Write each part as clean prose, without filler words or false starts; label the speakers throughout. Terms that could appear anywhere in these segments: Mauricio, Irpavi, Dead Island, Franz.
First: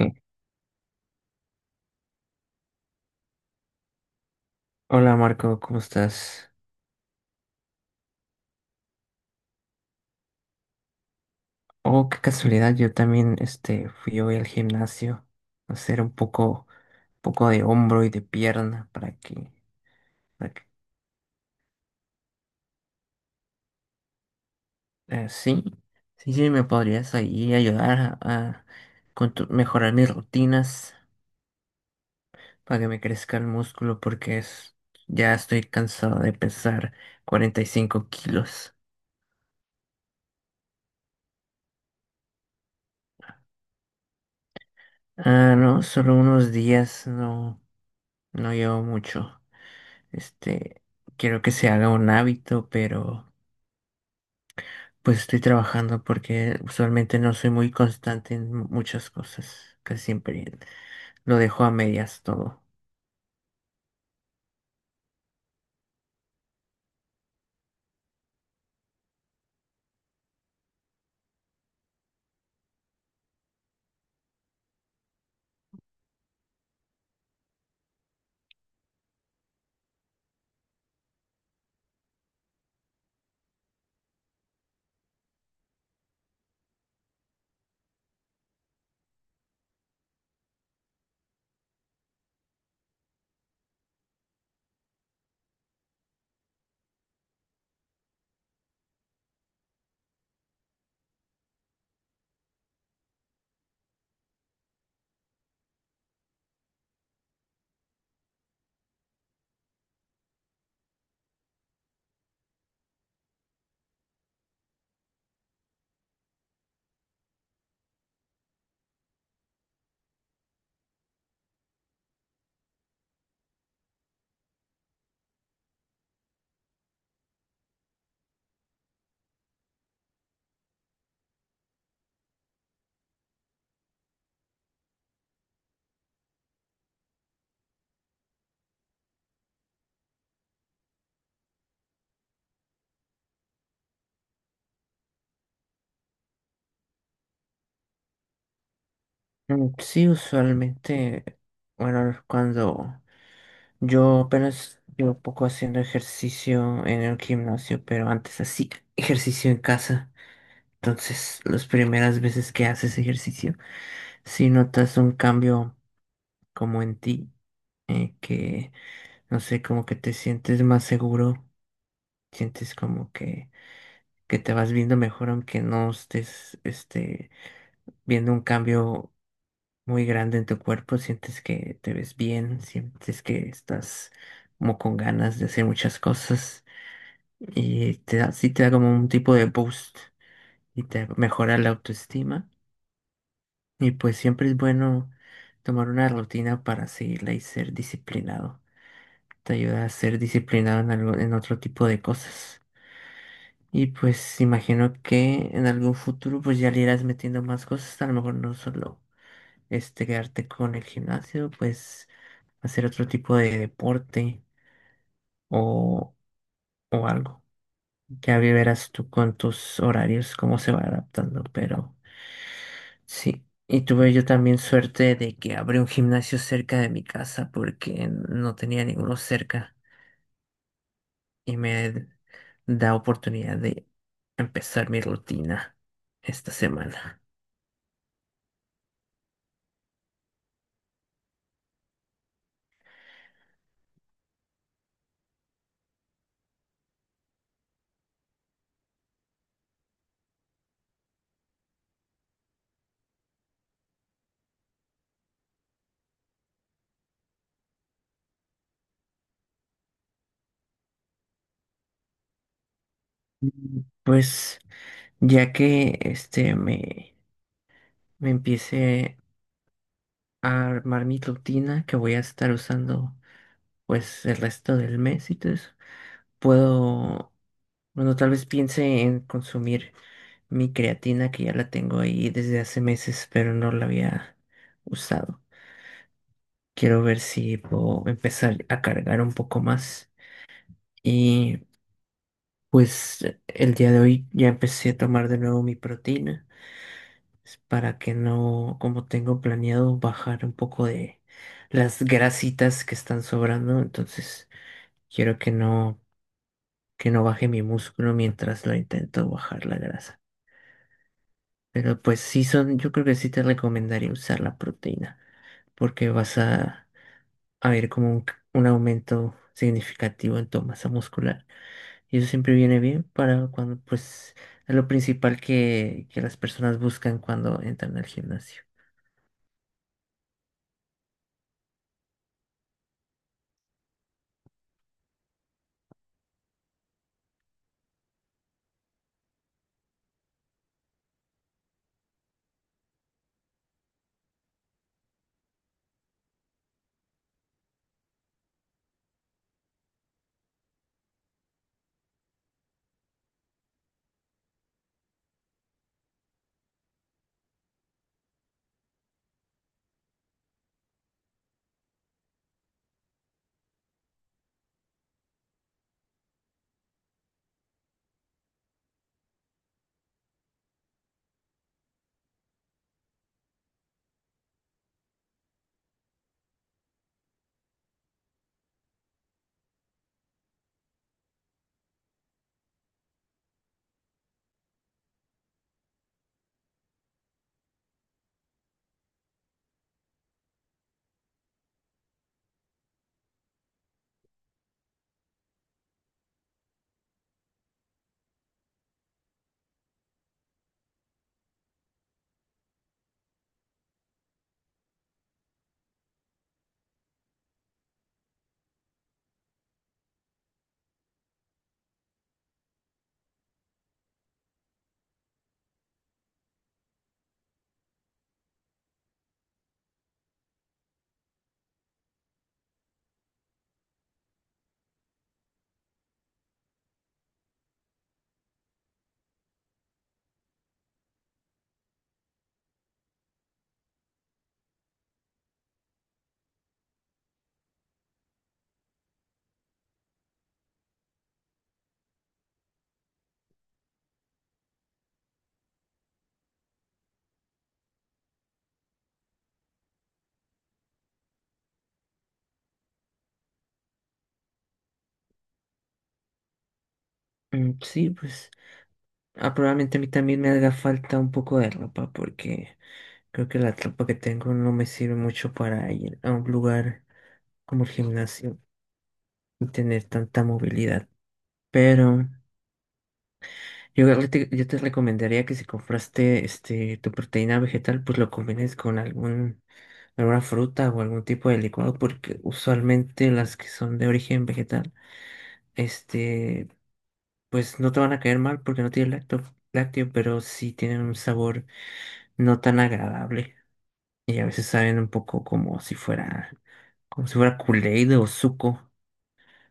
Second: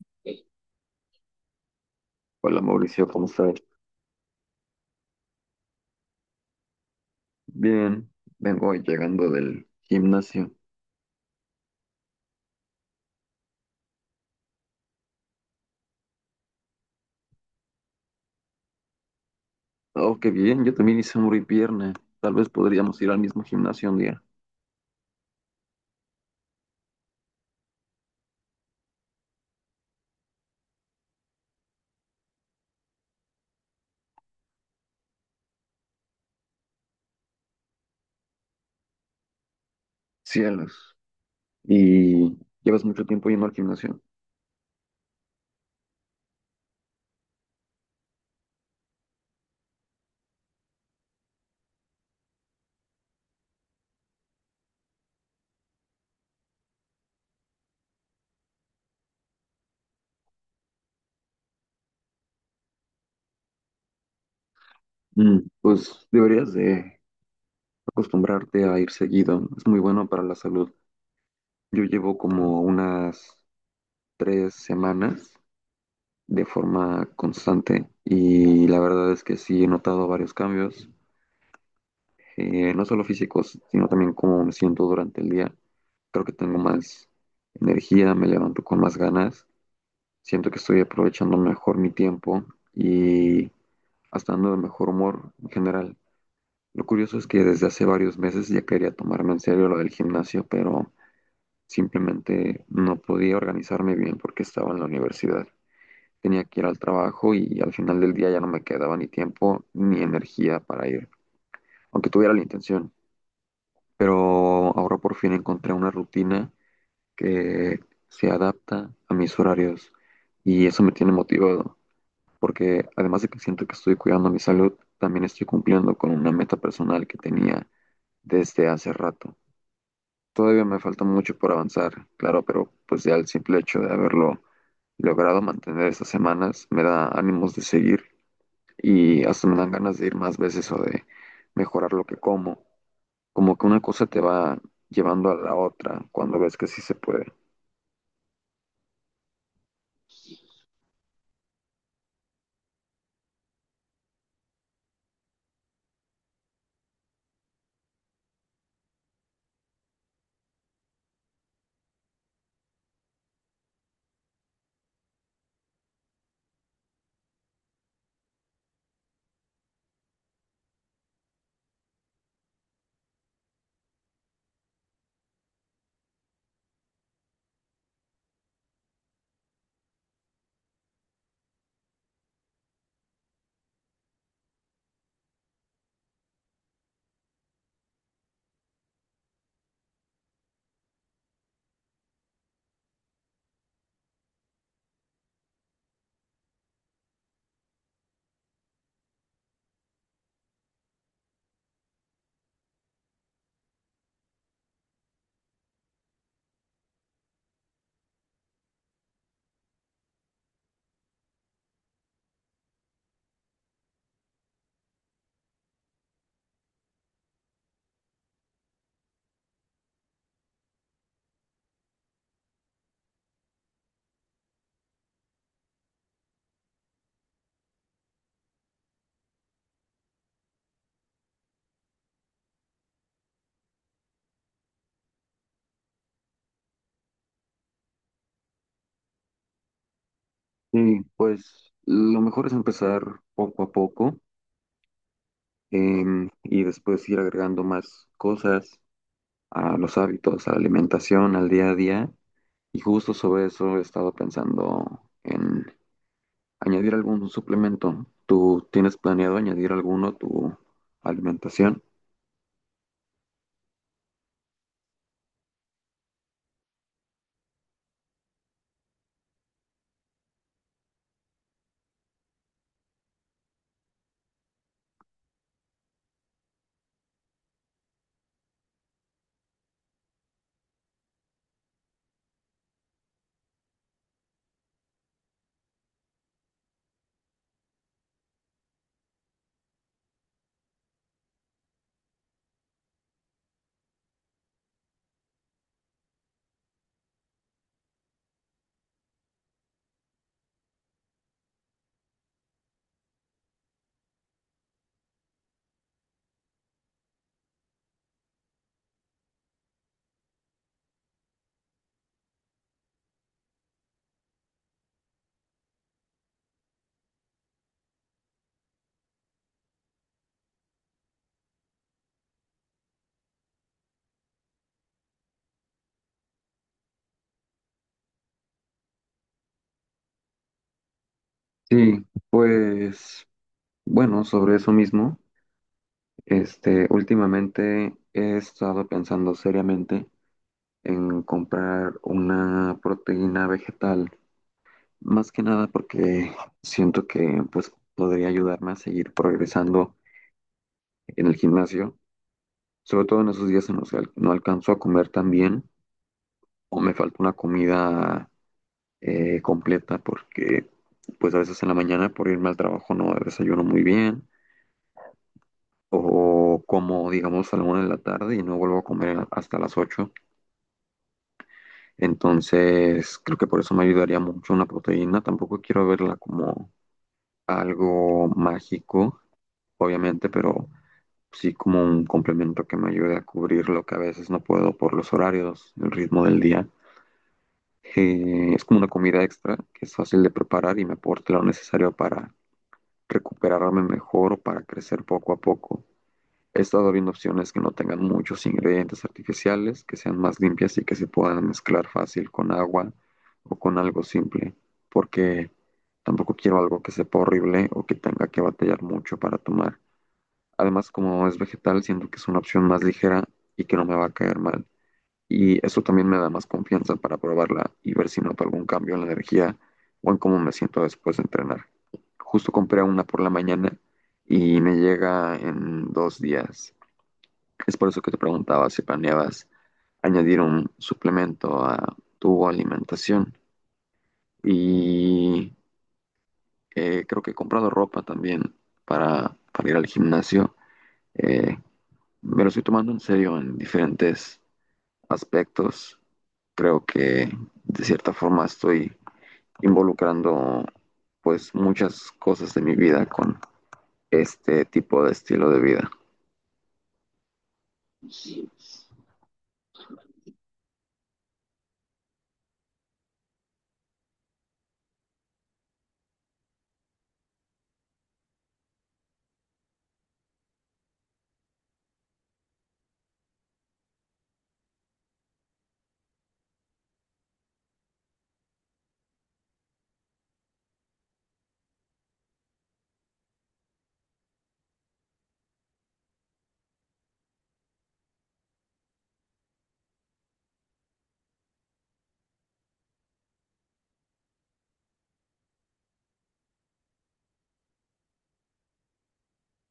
Speaker 1: Mm.
Speaker 2: Hola Mauricio, ¿cómo estás?
Speaker 1: Hola Marco, ¿cómo estás?
Speaker 2: Bien, vengo llegando del gimnasio.
Speaker 1: Oh, qué casualidad, yo también fui hoy al gimnasio a hacer un poco de hombro y de pierna
Speaker 2: Oh, qué
Speaker 1: para que-
Speaker 2: bien, yo también hice muy pierna. Tal vez podríamos ir al mismo gimnasio un día.
Speaker 1: sí, sí, sí, me podrías ahí ayudar a mejorar mis rutinas para que me crezca el músculo porque es, ya estoy cansado de pesar 45 kilos.
Speaker 2: Cielos. ¿Y llevas mucho tiempo yendo al gimnasio?
Speaker 1: Ah, no, solo unos días, no, no llevo mucho. Este, Quiero que se haga un hábito, pero pues estoy trabajando porque usualmente no soy muy constante en muchas cosas. Casi siempre lo dejo a medias todo.
Speaker 2: Mm, pues deberías de acostumbrarte a ir seguido. Es muy bueno para la salud. Yo llevo como unas 3 semanas de forma constante y la verdad es que sí he notado varios cambios. No solo físicos, sino también cómo me siento durante el día. Creo que tengo más energía, me levanto con más ganas, siento que estoy aprovechando mejor mi tiempo y hasta ando de mejor humor en general. Lo curioso es que desde hace varios meses ya quería tomarme en serio lo del gimnasio, pero simplemente no podía organizarme bien porque estaba en la universidad. Tenía que ir al trabajo y al final del día ya no me quedaba ni tiempo ni energía para ir, aunque tuviera la intención. Pero ahora por fin encontré una rutina que se adapta a mis horarios y eso me tiene motivado, porque además de que siento que estoy cuidando mi salud, también estoy cumpliendo con una meta personal que tenía desde hace rato. Todavía me falta mucho por avanzar, claro, pero pues ya el simple hecho de haberlo logrado mantener estas semanas me da ánimos de seguir y hasta me dan ganas de ir más veces o de mejorar lo que como. Como que una cosa te va llevando a la otra cuando ves que sí se puede.
Speaker 1: Mm, sí, usualmente, bueno, cuando yo apenas llevo poco haciendo ejercicio en el gimnasio, pero antes así ejercicio en casa. Entonces, las primeras veces que haces ejercicio, si notas un cambio como en ti, que no sé, como que te sientes más seguro, sientes como que te vas viendo mejor aunque no estés viendo un cambio muy grande en tu cuerpo, sientes que te ves bien, sientes que estás como con ganas de hacer muchas cosas y te da, sí te da como un tipo de boost y te mejora la autoestima y pues siempre es bueno tomar una rutina para seguirla y ser disciplinado. Te ayuda a ser disciplinado en algo, en otro tipo de cosas. Y pues imagino que en algún futuro pues ya le irás metiendo más cosas, a lo mejor no solo quedarte con el gimnasio, pues hacer otro tipo de deporte o, o algo. Ya verás tú con tus horarios cómo se va adaptando, pero sí. Y tuve yo también suerte de que abrí un gimnasio cerca de mi casa porque no tenía ninguno cerca y me da oportunidad de empezar mi rutina esta semana.
Speaker 2: Sí, pues lo mejor es empezar poco a poco, y después ir agregando más cosas a los hábitos, a la alimentación, al día a día. Y justo sobre eso he estado pensando en añadir algún suplemento. ¿Tú tienes planeado añadir alguno a tu alimentación?
Speaker 1: Mm, pues ya que me empiece a armar mi rutina que voy a estar usando pues el resto del mes y todo eso, puedo, bueno, tal vez piense en consumir mi creatina que ya la tengo ahí desde hace meses, pero no la había usado. Quiero ver si puedo empezar a cargar un poco más. Y pues el día de hoy ya empecé a tomar de nuevo mi proteína. Es para que no, como tengo planeado, bajar un poco de las grasitas que están sobrando. Entonces, quiero que no baje mi músculo mientras lo intento bajar la grasa. Pero pues sí son, yo creo que sí te recomendaría usar la proteína, porque vas a ver como un aumento significativo en tu masa muscular. Y eso siempre viene bien para cuando, pues, es lo principal que las personas buscan cuando entran al gimnasio.
Speaker 2: Sí, pues bueno, sobre eso mismo, este, últimamente he estado pensando seriamente en comprar una proteína vegetal, más que nada porque siento que pues podría ayudarme a seguir progresando en el gimnasio, sobre todo en esos días en los que no alcanzo a comer tan bien. O me falta una comida completa, porque pues a veces en la mañana por irme al trabajo no desayuno muy bien, o como digamos a la 1 de la tarde y no vuelvo a comer hasta las 8. Entonces creo que por eso me ayudaría mucho una proteína. Tampoco quiero verla como algo mágico, obviamente, pero sí como un complemento que me ayude a cubrir lo que a veces no puedo por los horarios, el ritmo del día. Es como una comida extra que es fácil de preparar y me aporta lo necesario para recuperarme mejor o para crecer poco a poco. He estado viendo opciones que no tengan muchos ingredientes artificiales, que sean más limpias y que se puedan mezclar fácil con agua o con algo simple, porque tampoco quiero algo que sepa horrible o que tenga que batallar mucho para tomar. Además, como es vegetal, siento que es una opción más ligera y que no me va a caer mal. Y eso también me da más confianza para probarla y ver si noto algún cambio en la energía o en cómo me siento después de entrenar. Justo compré una por la mañana y me llega en 2 días. Es por eso que te preguntaba si planeabas añadir un suplemento a tu alimentación. Y creo que he comprado ropa también para, ir al gimnasio. Eh, Me lo estoy tomando en serio en diferentes aspectos. Creo que de cierta forma estoy involucrando pues muchas cosas de mi vida con este tipo de estilo de vida.
Speaker 1: Mm, sí, pues. Ah, probablemente a mí también me haga falta un poco de ropa porque creo que la ropa que tengo no me sirve mucho para ir a un lugar como el gimnasio y tener tanta movilidad. Pero yo, creo que yo te recomendaría que si compraste tu proteína vegetal, pues lo combines con alguna fruta o algún tipo de licuado porque usualmente las que son de origen vegetal, este, pues no te van a caer mal porque no tienen lácteo, pero sí tienen un sabor no tan agradable. Y a veces saben un poco como si fuera Kool-Aid o suco.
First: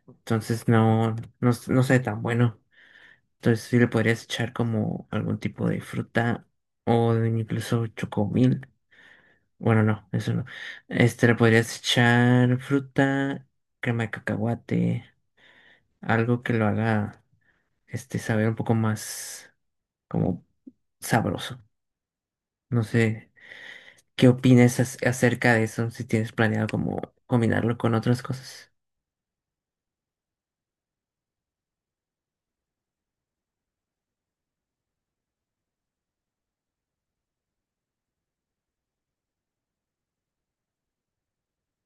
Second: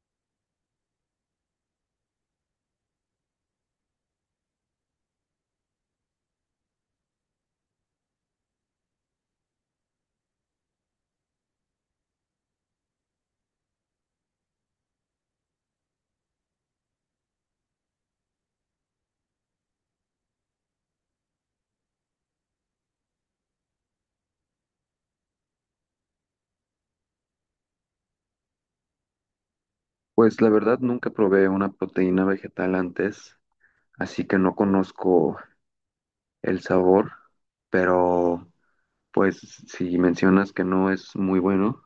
Speaker 1: Entonces no, no, no sabe tan bueno. Entonces sí le podrías echar como algún tipo de fruta o incluso chocomil. Bueno, no, eso no. Le podrías echar fruta, crema de cacahuate, algo que lo haga saber un poco más como sabroso. No sé, ¿qué opinas acerca de eso? Si tienes planeado como combinarlo con otras cosas.
Speaker 2: Pues la verdad nunca probé una proteína vegetal antes, así que no conozco el sabor, pero pues si mencionas que no es muy bueno,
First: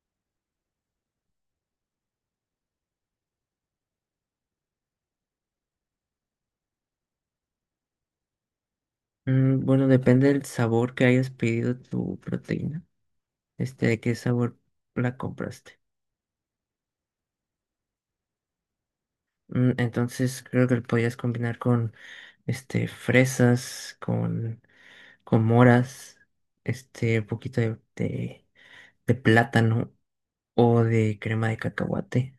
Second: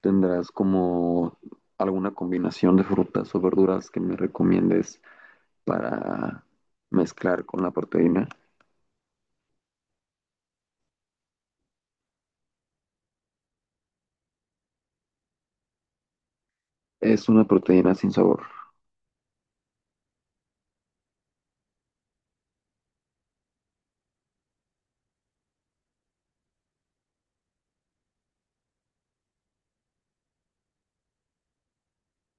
Speaker 2: ¿tendrás como alguna combinación de frutas o verduras que me recomiendes para mezclar con la proteína?
Speaker 1: Mm, bueno, depende del sabor que hayas pedido tu proteína. De qué sabor la compraste.
Speaker 2: Es una proteína sin sabor.
Speaker 1: Mm, entonces creo que lo podías combinar con fresas, con moras, un poquito de plátano o de crema de cacahuate.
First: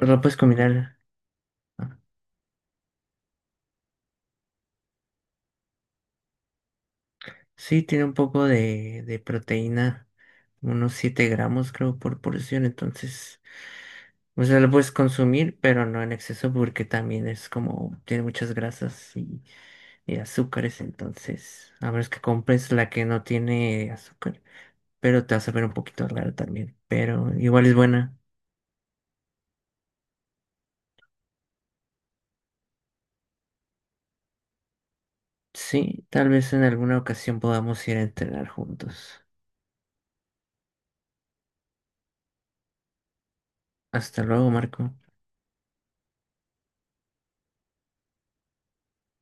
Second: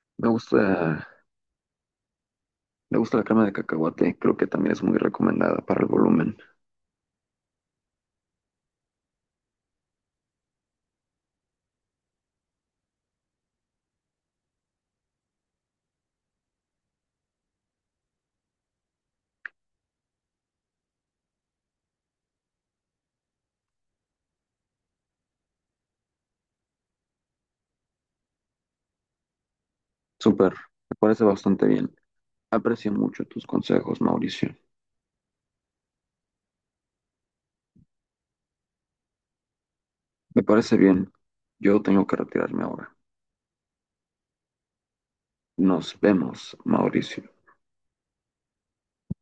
Speaker 1: Lo
Speaker 2: Me
Speaker 1: puedes combinar.
Speaker 2: gusta,
Speaker 1: Ah,
Speaker 2: me gusta la crema de cacahuate, creo que también es muy recomendada para el volumen.
Speaker 1: sí, tiene un poco de proteína, unos 7 gramos creo por porción, entonces, o sea, lo puedes consumir, pero no en exceso porque también es como, tiene muchas grasas y azúcares, entonces, a menos que compres la que no tiene azúcar, pero te vas a ver un poquito raro también, pero igual es buena.
Speaker 2: Súper, me parece bastante bien. Aprecio mucho tus consejos, Mauricio.
Speaker 1: Sí, tal vez en alguna ocasión podamos ir a entrenar juntos.
Speaker 2: Me parece bien. Yo tengo que retirarme ahora.
Speaker 1: Hasta luego, Marco.
Speaker 2: Nos vemos, Mauricio.